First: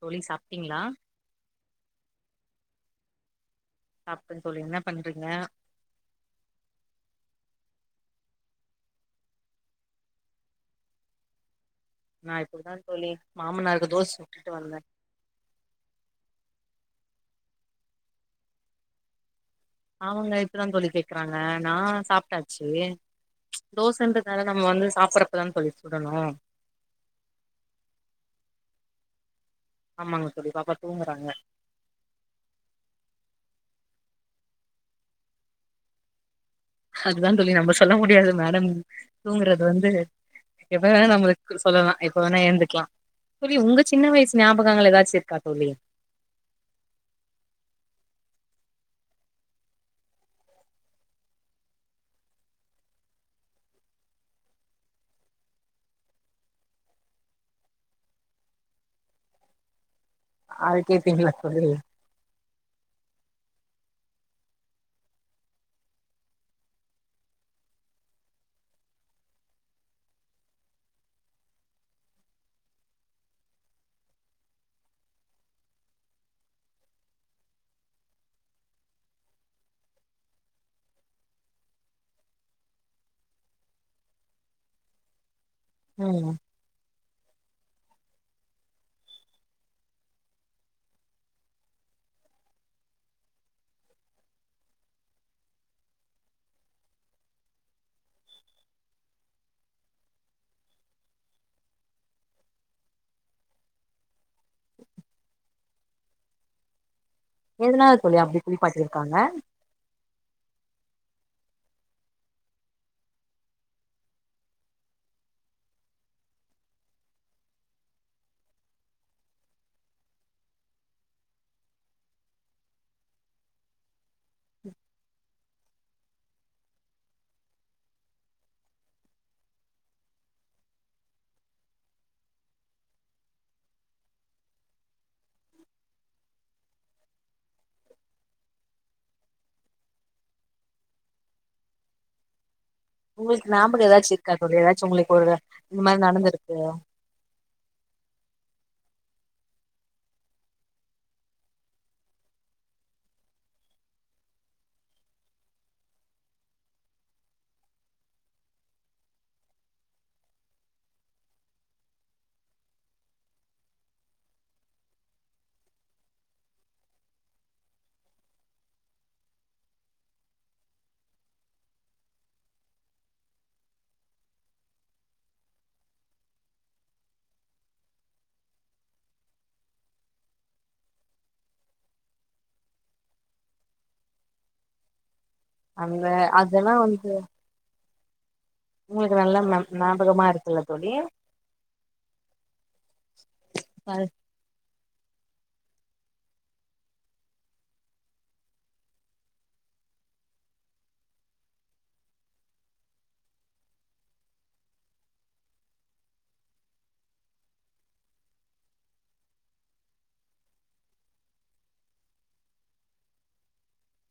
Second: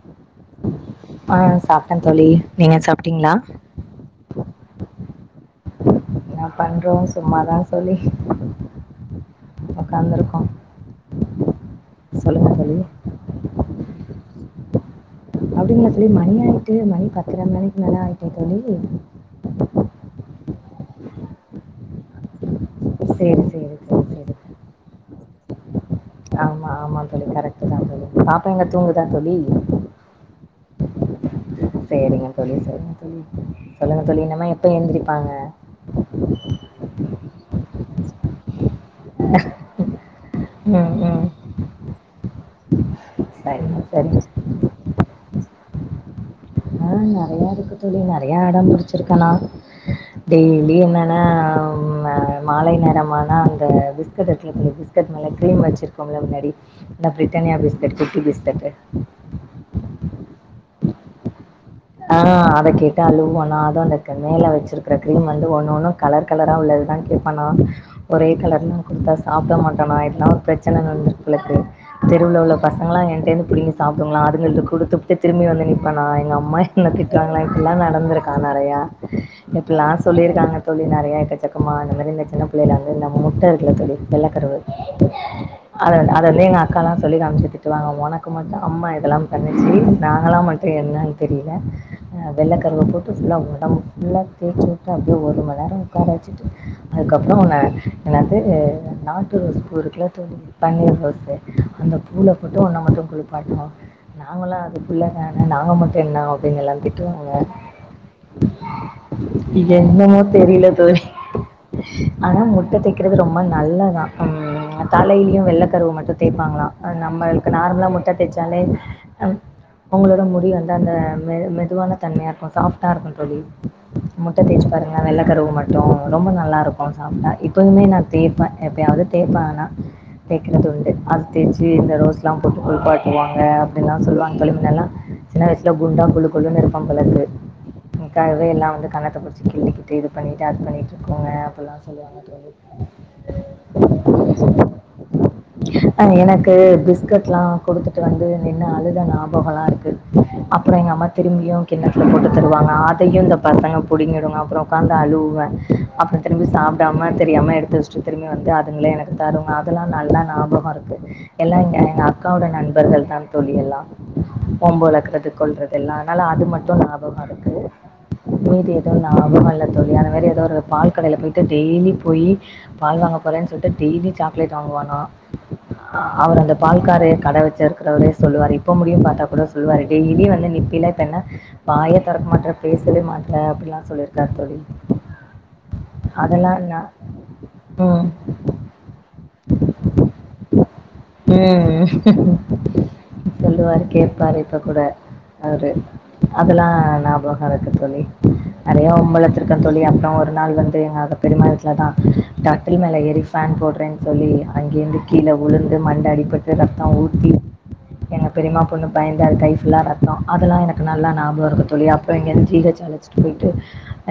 தோழி சாப்ட்டீங்ளா ஆ சாப்ட்டே தோழி நீங்க சாப்ட்டீங்களா சாப்டேன் தோழி என்ன பண்றீங்க என்ன பண்றோ சும்மாதா தோழி உக்காந்துருக்கோ நா இப்டிதா தோழி மாமனாருக்கு தோஸ் சுட்டுட் வந்தே அப்டிங்களா தோழி மணி ஆயிட்டு மணி பத்தர மணிக்கு மேல ஆயிட்டே தோழி ஆமாங்க இப்பதான் தோழி கேக்குறாங்க நா சாப்ட்டாச்சு சேரி சேரி சேரி சேரி தோசன்றதுனால நம்ம வந்து சாப்றப்பதா தோழி சுடணு ஆமா ஆமா தோழி கரெக்ட் தா தோழி பாப்ப எங்க தூங்குதா தோழி ஆமாங்க தோழி பாப்பா தூங்குறாங்க செரிங்க தோழி சரிங்க தோழி சொல்லுங்க தோழி இன்னும்ம எப்ப எந்திரிப்பாங்க அதுதா தோழி நம்ம சொல்ல முடியாது மேடம் தூங்குறது வந்து எப்ப ம் வேணா ம் நம்மளுக்கு சொல்லலாம் இப்ப வேணா ஏந்துக்கலாம் தோழி சரிங்க உங்க சின்ன சரிங்க வயசு ஞாபகங்க ஏதாச்ச இருக்கா தோழி ஆ நெறைய இருக்கு தோழி நெறைய அடம் பிடிச்சிருக்கேனா டெய்லி என்னன்னா மாலை நேரமானா அந்த பிஸ்கட் கிரீம் வச்சிருக்கோ முன்னாடி இந்த பிரிட்டானியா பிஸ்கட் குட்டி பிஸ்கட் அது கேப்பீங்களா தோழி ஆ அத கேட்டு அலுவலா அந்த மேல வச்சிருக்கிற கிரீம் வந்து ஒன்னுன்னும் கலர் கலரா உள்ளதா கேப்பா நா ஒரே கலர் கொடுத்தா சாப்பிட மாட்டனா எதனா பிரச்சனை நடந்திட்டுக் தெருவில் உள்ள பசங்களா எனிட்டே இருந்து பிடிங்கி சாப்பிடுங்களா அதுங்க கொடுத்துப்பட்டு திரும் வந்து நப்ப நா எங்க அம் அம் என்ன திட்டவாங்களா இப்பல்லா நடந்திருக்கா நிறய இப்பல்லா சொல்லிருக்காங்க தோழி நிறய ஏக்கசாக்காமா அந்த மாதிரி இந்த சின்ன பிள்ளைல வந்து முட்டை இருக்கில்ல தோழி வெள்ளக்கருவு அத அ ம் அதெளே எங்க அக்கா சொல்லி காமிச்சிட்சு திட்டுவாங்க உனக்கு மட்டு அம்மா இதெல்லா பண்ணிச்சு நாங்களா மட்டு என்ன தெரியல வெள்ளை கருவை போட்டு புல்லா உடம்பு புல்ல தேச்சுவிட்டு அப்படியே ஒரு மணி நேரம் உக்கார அதுக்கப்புற எனது நாட்டு ரோஸ் பூ இருக்குல பன்னீர் ரோ அந்த பூளை போட்டு உன்னன மட்டு குளிப்பாட்டுவாங்க நாங்களா அது பிள்ள தான நாங்க மட்டு என்ன அப்டினு எல்லா திட் எதனால தோழி அப்டி குளிப்பாட்டிருக்காங்க இ என்னமோ தெரியல தோழி ஆனா முட்டை தைக்கறது ரொம்ப நல்லாதா ம் தலையிலயும் வெள்ளை கருவு மட்டும் தேய்ப்பாங்களா நம்மளுக்கு நார்மலா முட்ட தேய்ச்சாலே ம் அவங்களோட முடி வந்து அந்த மெ மெதுவான தன்மையாக இருக்கும் சாப்டாக இருக்கு தோழி முட்டை தேய்ச்சு பாருங்க வெள்ளை கருவு மட் ரொம்ப நல்லா இருக்கு சாப்பிட்டா இப்பயுமே நா தேய்பேன் எப்பயாவது தேய்ப்பே ஆனா தேய்கது உண்டு அது தேய்ச்சு இந்த ரோஸ் எல்லாம் போட்டு குளிப்பாட்டுவாங்க அப்படின்ல்லா சொல்லுவாங்க தோழி அதெல்லா சின்ன வயசில குண்டா கெழுகெழு இருப்ப போல இருக்கு கவே எல்லா வந்து கணத்தை புடிச்சு கிள்ளிக்கிட்டு இது பண்ணிட்டு அது பண்ணிட்டு இருக்கோங்க அப்படல்லா சொல்லுவாங்க தோழி உங்களுக்கு ஞாபகம் ஏதாச்சு இருக்கா தோழி ஏதாச்சு உங்களுக்கு ஒரு இந்த மாதிரி நடந்துருக்கு கொடுத்துட்டு வந்து நின்னு அளுதா ஞாபகாஎல்லா இருக்கு அப்புற எங்க அம்மா திரும்பியு கிண்ணத்துல போட்டு தருவாங்க அதையும் இந்த பசங்க புடுங்கிடுங்க அப்புறம் உட்காந்து அப்புற திரும்பி சாப்பிடாம தெரியாம எடுத்து வச்ச திரும்பி வந்து அதுங்கள எனக்கு தருங்க அதெல்லா நல்ல ஞாபக இருக்கு எல்லா எங்க அக்காவோட நண்பர்கள் தா தோழி எல்லா வம்பு வளர்க்கறது கொள்கறது எல்லா அதனால் அது மட்டும் லாபமாக இருக்கு உது ஏதோ நா பாக இல்ல தோழி அன வேற ஏதோ ஒரு பால் கடையில போயிட்டு டெய்லி போய் பால் வாங்க போரன் சொல்லட்டு டெய்லி சாக்லேட் வாங்குவானா அவர் அந்த பால்காரே கடை வச்ச இருக்கிறவரே சொல்லுவார் இப்ப முடியு பாத்தா கூட சொல்லுவார் டெய்லி வந்து [unintelligible] திறக்க மாட்ட பேசவே மாட்ட அப்படல்லா சொல்லிருக்கார் தோழி அந்த அதெல்லாம் அதெல்லா நான் வந்து ம் உங்களுக்கு நல்லா ஞாபகமா இருக்கல்ல தோழி சொல்லுவாரு கேட்பாரு இப்ப கூட அரு அதெல்லா ஞாபகா இருக்கு தோழி நிறய வம்பு எழுதிருக்கே தோழி அப்புற ஒரு நாள் வந்து பெருமாவீட்டுல தா கடட்டில் மேல ஏறி பேன் போடுறேு சொல்லி அங்கிருந்து கீழ் உளுர்ந்து மண்ட அடிபட்டு ரத்த ஊத்தி எங்க பெரியமா பொண்ணு பயந் கை புல்லா ரத்த அதெல்லா எனக்கு நல்ல ஞாபம் இருக்க தோழி அப்படி இங்க இருந்து ஜிஹ் அழைச்சட்டு போயிட்டு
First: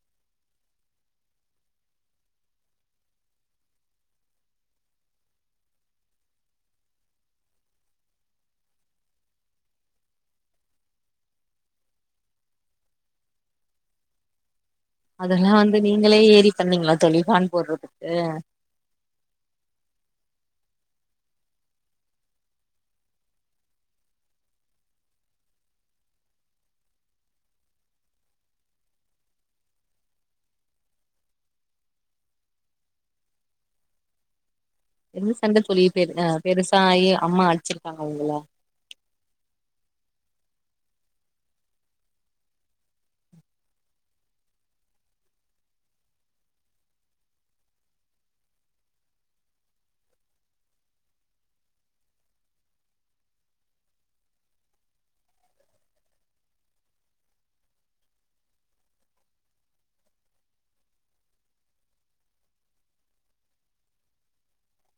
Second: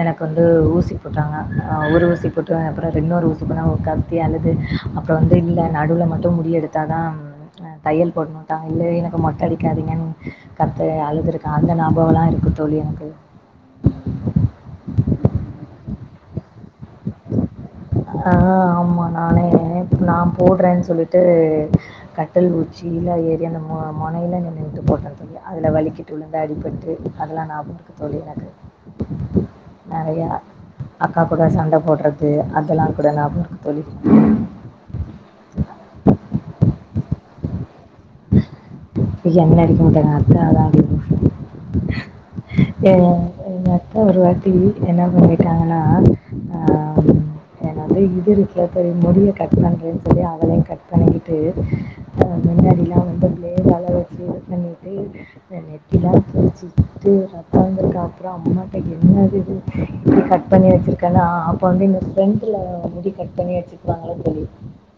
எனக் எனக்கு வந்து ஊசி போட்டாங்க ஒரு ஊசி போட்டு அப்றம் இனொரு ஊசி ஊசி போட்ட கத்தி அழுது அப் அப்புறம் வந்து இல்ல நடுவில் மட்டு முடிெடுத்தா தா தையல் போட்டுயுட்டாங்க உள்ளயே எனக்கு மொட்டை அடிக்க கத்து அழுதுருக்க அந்த ஞாபவ எல்லா இருக்கு தோழ் எனக்கு அதெல்லா வந்து நீங்களே ஏறி பண்ணீங்களா தோழி பேன் போடுறதுக்கு இ நான் போடுறேன்னு சொல்லிவிட்டு கட்டில் ஊச்சிலா ஏறி அந்த முனையில நிண்டு போட்ட தோழி அதுல வலிக்கிட்டு விழுந்து அடிபட்டு அதெல்லா ஞாபகம் இருக்கு தோழ எனக்கு நிறய அக்கா கூட சண்டை போடுறது அதெல்லா கூட ஞாபக இருக்கு தோழி என்ன சண்ட தோழி பெரு அ பெருசாயி அம்மா அடிச்சிருப்பாங்க உங்கள [unintelligible] எங்க அத்த ஒருவாட்டி என்ன பண்ணிட்டாங்கன்னா ஆஹ் ஏன்ன வந்து இ இவரு முடிய கட் பண்றேன்னு சொல்லி அவரே கட் பண்ணிக்கிட்டு முன்னாடி [unintelligible] அதுக்கு அப்புறம் அம்மாகிட்ட என்னது இது முடி கட் பண்ணி வச்சிருக்கேன்ல ஆஹ் அப்ப வந்து இந்த ப்ரெண்ட்ல முடி கட் பண்ணி வச்சுருகாங்கள தோழி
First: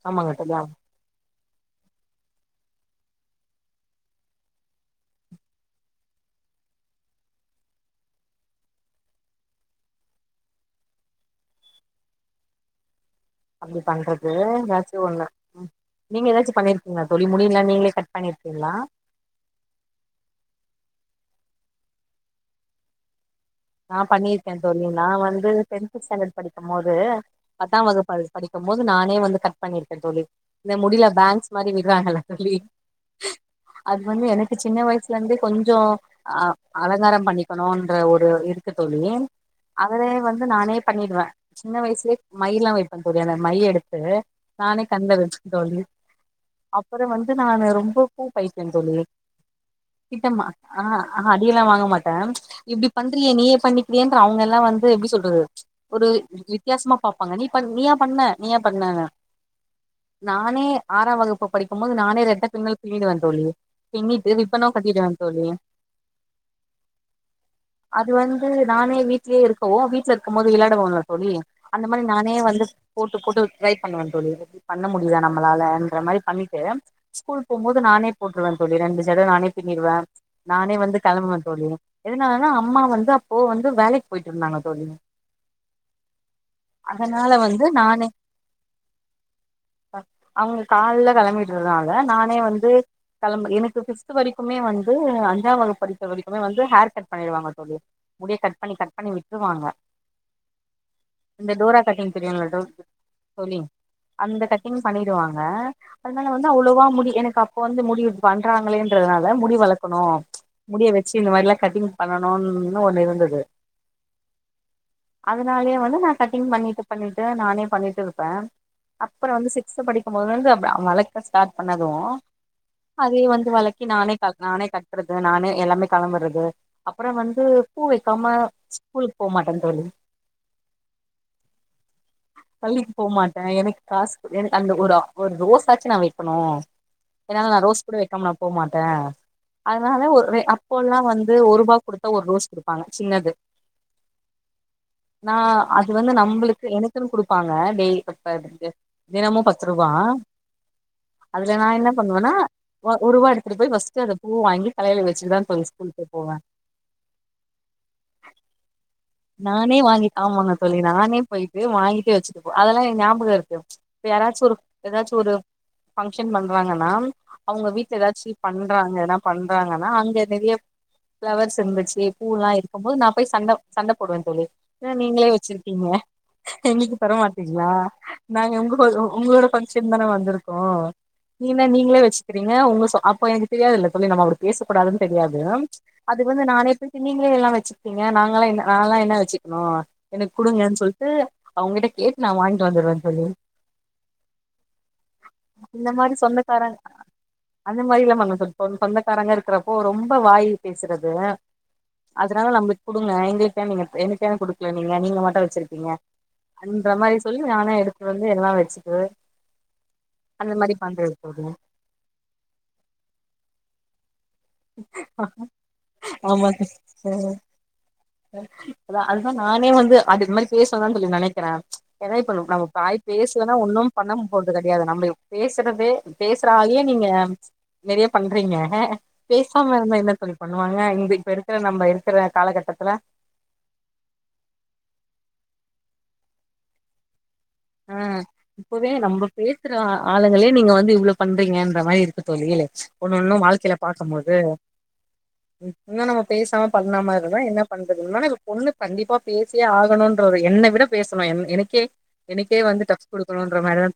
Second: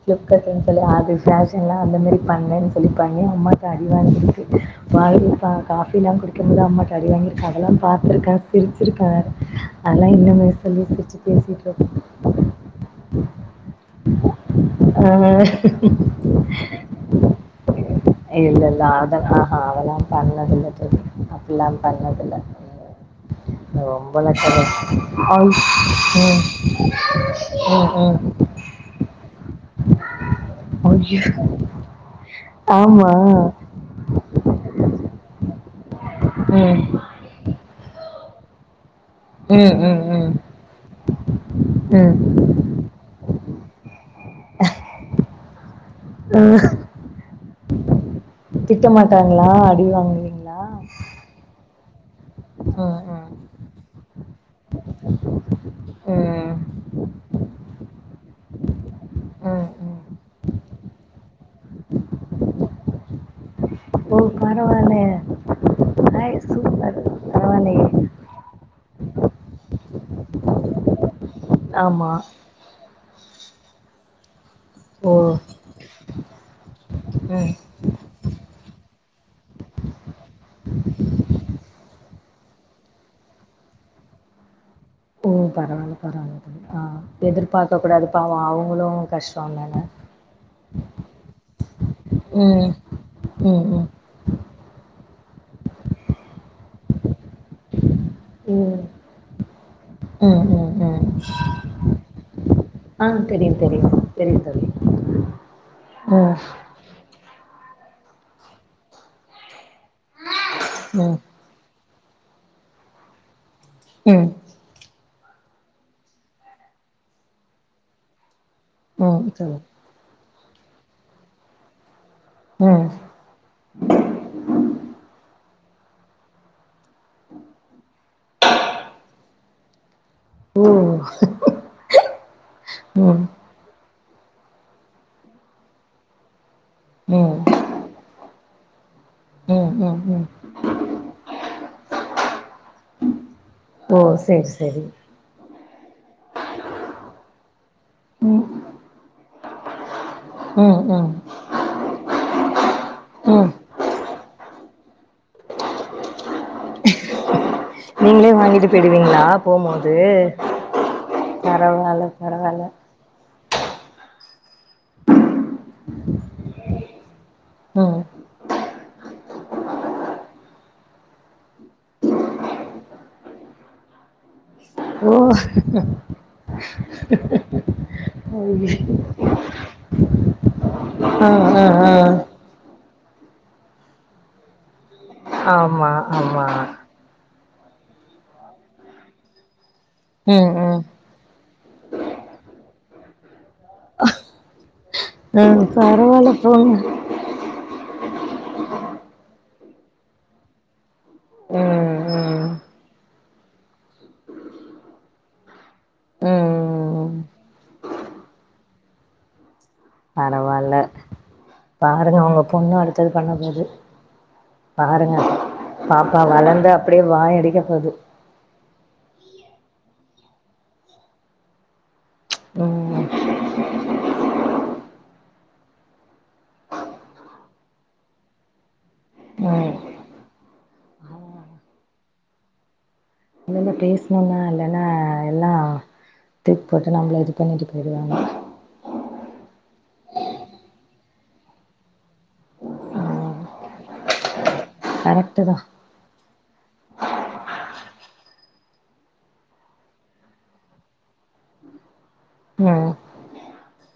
ப்ளீப் ஆமாங்க தோழி கட்டிங் சொல்லி அது ஃபேஷன்னா அந்த மாரி பண்ணேன் சொல்லிப்பாங்க அம்மாட்ட அடி வாங்கியிருக்கு [unintelligible] காஃப்பி எல்லாம் குடிக்கும்போது அம்மாட்ட அடி வாங்கிருக்க அதெல்லாம் பாத்திருக்கே சிரிச்சிருக்கே அதெல்லாம் இன்னமும் சொல்லி சிரிச்சு பேசிட்டு இருப்போம் அப்படி பண்றது ஏதாச்சும் ஒண்ணு உம் நீங்க ஏதாச்சும் பண்ணிருக்கீங்களா தோழி முடியில இல்ல இல்ல அத ஆஹா அதெல்லாம் பண்ணது இல்ல தோழி அப்டில்லாம் பண்ணது இல்ல நா பண்ணிருக்கேன் தோழி நா ஐ வந்து ம் டென்த் ம் ஸ்டண்டர்ட் படிக்கும் போது பத்தாம் வகுப்பு அது ம் படிக்கும் போது கு நானே வந்து கட் பண்ணிருக்கேன் தோழி இந்த முடில பேங்க்ஸ் மாதிரி விடுறாங்க இல்ல தோழி ஆமா அது வந்து எனக்கு சின்ன வயசுல இருந்தே கொஞ்சோ அஹ் ம் அலங்காரம் பண்ணிக்கணுன்ற ஒரு இருக்கு தோழி ம் ம் அதுலே ம் வந்து நானே பண்ணிடுவேன் சின்ன வயசுலயே ம் மை எல்லா வைப்பேன் தோழி அந்த மை எடுத்து நானே கந்த வச்சுக்க தோழி அப்புறம் வந்து நானு ரொம்ப பூ பைத்தியம் திட்ட தோழி மாட்டாங்களா அடி திட்டமா வாங்குவீங்களா ஆஹ் ஆஹ் அடியெல்லாம் வாங்க மாட்டேன் ம் இப்படி ம் பண்றியே நீ பண்ணிக்கிறியேன்ட்டு அவுங்க எல்லாம் வந்து எப்படி சொல்றது ஒரு ம் வித்தியாசமா பாப்பாங்க நீ பன் நீயா பண்ண நீ ஏ பண்ணங்குறாங்க ம் ம் நானே ஆறாம் வகுப்பு படிக்கும் போது நானே ரெட்ட பின்னல் பின்னிடுவேன் தோழி ஓ பிண்ணிட்டு ரிப்பனும் பரவால்ல கட்டிட்டுவேன் தோழி ஹாய் சூப்பர் பரவால்லயே அது வந்து து நானே வீட்லயே இருக்கவும் வீட்டுல இருக்கும் போது விளையாடவோம் ல தோழி அந்த மாரி ஆமா நானே வந்து போட்டு போட்டு ட்ரை பண்ணுவேன் தோழி பண்ண ஓ முடியுதா நம்மளால என்ற மாதிரி பண்ணிட்டு ஸ்கூல் ம் போகும் போது நானே போட்டுருவேன் தோழி ரெண்டு ஜட நானே பிண்ணி ருவேன் நானே வந்து கிளம்புவேன் தோழி எதனாலனா அம்மா வந்து அப்போ வந்து வேலைக்கு போயிட்டு இருந்தாங்க சொல்லுங்க உம் பரவா இல்ல பரவா இல்ல பரவா இல்ல ஆஹ் வந்து எதிர்பாக்க நானே கூடாது பாவம் அவுங்களும் கஷ்டோ இல்லல அவுங்க கால்ல கிளம்பிடுறதுனால நானே வந்து ம் கிளம்ப ம் எனக்கு ம் ஃபிஃப்த் வரைக்குமே வந்து அஞ்சாம் வகுப்பு படிக்குற வரைக்குமே வந்து ஹேர் கட் பண்ணிடுவாங்க தோழி முடிய கட் பண்ணி ம் கட் பண்ணி விட்டுருவாங்க ம் ம் ம் இந்த டோரா கட்டிங் தெரியுல டோரா ஆ தெரியு தோழி தெரியு தெரியு அந்த தோழி கட்டிங் பண்ணிருவாங்க அதனால ம் வந்து அவ்ளோவா முடி எனக்கு அப் அப்போ வந்து முடிய பண்றாங்களே என்றதுனால முடி வளர்க்கணும் முடிய ம் வெச்சு இந்த மாரி எல்லாம் கட்டிங் பண்ணணுன்னு ஒண்ணு இருந்தது உம் அதனாலயே வந்து நான் கட்டிங் பண்ணிட்டு பண்ணிட்டு நானே பண்ணிட்டு இருப்பேன் ம் அப்புறம் வந்து சொல்லுங்க. சிக்ஸ்த் படிக்கும் போதுல இருந்து அப் அ வளக்க ஸ்டார்ட் பண்ணதும் ம் அதே வந்து வழக்கி நானே க நானே கட்டுறது நானே எல்லாமே கிளம்புறது அப்புறம் வந்து பூ வைக்காம ஸ்கூலுக்கு போமாட்டே தோழி ஓ பள்ளிக்கு போ ம் மாட்டேன் எனக்கு காசு எனக்கு அந்த ஒரு ஒரு ரோஸ்சாச்சும் நா வைக்கணும் ம் என்னால நா ரோஸ் கூட வைக்காம நா போ மாட்டேன் ம் ம் அதனால ம் ஒரு அப்போ எல்லாம் வந்து ஒரு ரூபாய் குடுத்தா ஒரு ரோஸ் குடுத் ப்பாங்க சின்னது ஓ சேரி சேரி நா அது வந்து நம்பளுக்கு எனக்குன் குடுப்பாங்க டெய்லி ம் பத் தினமு பத் ரூவா ம் ம் அதுல நா என்ன பண்ணுவன்னா ஒரு ஒருவா ம் எடுத்துட்டு போய் ஃபர்ஸ்ட் அத பூ வாங்கி தலையில வச்சுட்டுதா தோழி ஸ்கூலுக்கே போவ நீங்களே வாங்கிட்டு போயிடுவீங்களா நானே போம்போது வாங்கி ஆமாங்க தோழி நானே போயிட்டு பரவால்ல வாங்கிட்டு வச்சுட்டு போ அ பரவால்ல அதெல்லா என் ஞாபகம் இருக்கு இப்ப யாராச்சு ஒரு ஏதாச்சு ஒரு ஃபங்ஷன் பண்றாங்கன்னா அவுங்க வீட்ல ம் ஏதாச்சி பண்றாங்கன்னா பண்றாங்கன்னா அங்க நெறைய ஃபிளவர்ஸ் இருந்துச்சி பூல்லா இருக்கும் போது நான் போய் சண்ட சண்ட போடுவ தோழி என்ன ஓ நீங்களே வச்சிருக்கீங்க எங்கள்க்கு தரமாட்டீங்ளா நாங்க உங்க உங்களோட ஃபங்ஷ ன் தான வந்திருகோ ஆ ஆ என்ன ஆ நீங்களே வச்சுகிறீங்க உங்க சொந் அப்போ எனக்கு தெரியாதுல்ல தோழி நம்ம அப்டி பேசக்கூடாதுன்னு தெரியாது ஆமா அது வந்து ஆமா நானே நீங்களே எல்லா வச்சுருக்கீங்க நாங்களா என்ன நால்லா என்ன வச்சுக்ணு எனக் ம் குடுங்கன் ம் சொல்ட்டு அவுங் கிட்ட கேட்டு நா வாங்ட்டு வந்துருவேன் தோழி ம் இந்த மாரி பரவால்ல சொந்தக்காரன் போங்க அந்த மாரில்லா பண் சொ சொந்தக்காரங்க இருக்குறப்போ ரொம்ப வாயி பேசுறது ம் ம் அதனால நம்பளுக் குடுங்க எங்களுக் ஏன் நீங்க எனக்கு ஏன் குடுக்கல நீங்க நீங்க மட்டு வச்சிருக்கீங்க அந்த ம் மாரி சொல்லி நானே எடுத்துட்டு வந்து எங்கனா வச்சுக் பரவால்ல பாருங்க உங்க பொண்ணு அடுத்து அது பண்ண போது பாருங்க பாப்பா ஆமா வளந்து அப்டியே சிஸ்டர் வாய் அடிக்க போது அதா அதுதா நானே வந்து அது இது மாரி பேசுவான் சொல்லி நெனக்கிற ஏன்னா இப்ப நம்ம வாய் ம் பேசலன்னா ஒன்னும் பண்ண போறது கெடையாது நம்ப பேசுறதே பேசுற ஆலையே நீங்க நெறைய பண்றீங்க ம் பேசாம இருந்தா என்ன தோழி பண்ணுவாங்க இங்க இப்ப இருக்கிற நம்ப இருக்கிற காலகட்டத்துல இனிமே பேஸ்ணுனா இல்லன்னா எல்லா தூக்கிப் போட்டு நம்மள இது பண்ணிட்டு ஆ போயிடுவாங்க இப்பவே நம்ப பேசுறோ ஆ ஆளுங்களே நீங்க வந்து இவ்ளோ பண்றீங்கன்ற மாரி இருக்கு தோழி ஒன்னு ம் ஒன்னு வாழ்க்கையில பாக்கும் போது கரெக்ட்டு தா இன்னு நம்ம பேசாம பண்ணாம இருந்தா என்ன பண்றது ஆனா பொண்ணு கண்டிப்பா பேசியே ஆகணுன்ற ஒரு என்ன விட பேசணு என் எனக்கே எனக்கே வந்து ம் டஃப் குடுக்கனுன்ற மாரி தா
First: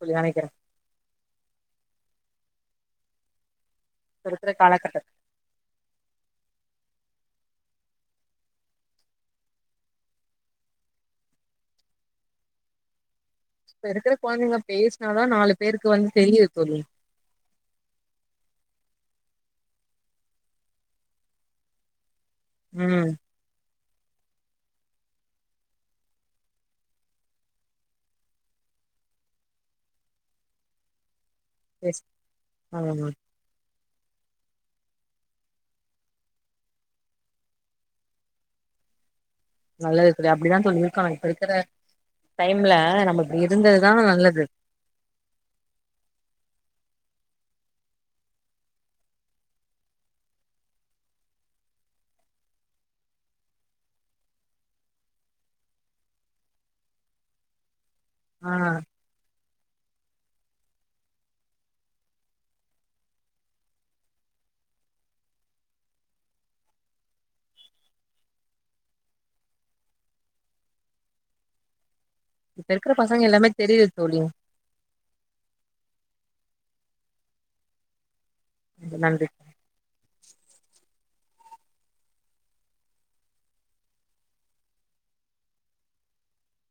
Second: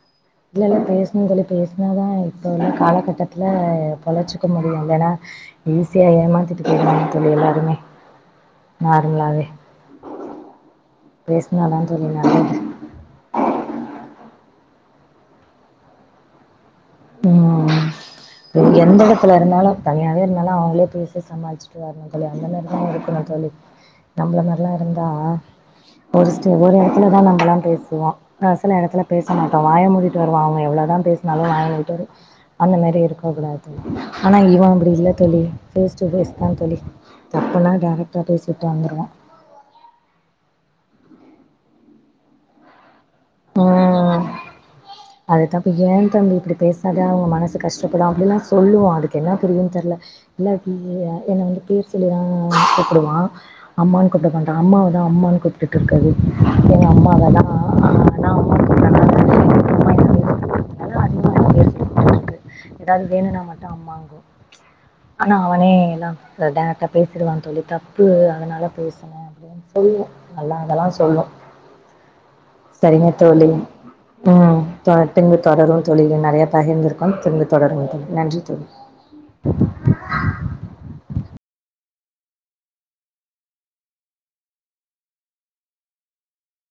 இல்ல இல்ல பேசணு தோழி பேசுனாதா இப்ப உள்ள காலகட்டத்துல இப்ப பொழச்சுக்க இருக்கிற முடியு காலகட்ட இல்லேன்னா ஈஸியா ஏமாத்திட்டு போயிருவாங்க தோழி எல்லா மே நார்மலாவே பேசுனாதா தோழி நல்லது இப்ப இருக்குற கொழந்தைங்க பேசுனாதா நாலு பேருக்கு வந்து தெரியது தோழி ம் எந்த இடத்துல இருந்தாலு தனியாவே இருந்தாலு அவுங்ளே பேசி சமாளிச்சுட்டு வரணு தோழி அந்த மாரிதா ம் இருக்கணு தோழி நம்பள மார்ல்லா இருந்தா ஃபஸ்ட்டு ஒரு எடத்துலதா நம்பளா பேசுவோ ஒரு சில எடத்துல பேச மாட்டோ வாய மூடிட்டு வருவோ அவுங்க எவ்ளோதா பேசு நல்லா வாய மூடிட்டு பேசு வருவ அந்த மாரி ஆமா இருக்கூ போக்கூடாது தோழி ஆனா இவ அப்டி இல்ல தோழி ஃபேஸ் டு ஃபேஸ் தான் தோழி தப்புனா டேரக்ட்டா பேசிட்டு வந்துருவான் நல்லது தோழி அப்டிதா தோழி இருக்கனு இப்ப இருக்கிற டைம்ல நமக்கு இருந்தது தான வந்துடுவான் நல்லது அது தப்பு ஏன் தம்பி இப்டி பேசாத அவுங்க மனசு கஷ்டப்படும் அப்டில்லா சொல்லுவோ அதுக்கு என்ன புரியுன் தெர்ல இல்லாட்டி என்ன வந்து பேர் சொல்லி தான் கூப்டுவா அம்மான் கூப்ட மாட்டா அம்மாவதா அம்மான் கூப்டுட்டு இருக்கு அது எங்க அம்மாவ தா ஆ ஏதாவ்து வேணுனா மட்டு அம்மாங்கு ஆனா அவனே எல்லா டேரக்டா பேசிடுவா தோழி தப்பு அதனால பேசுன அப்டின் சொல்லி ம் நல்லா அதெல்லா சொல்லு இப்ப இருக்கிற பசங்க எல்லாமே தெரியுது தோழி ம் த திரும்ப தொடருவோ தோழி நறையா பகிர்ந்துருக்கோம் திரும்ப தொடருவோ தோழி நன்றி தோழி நன்றி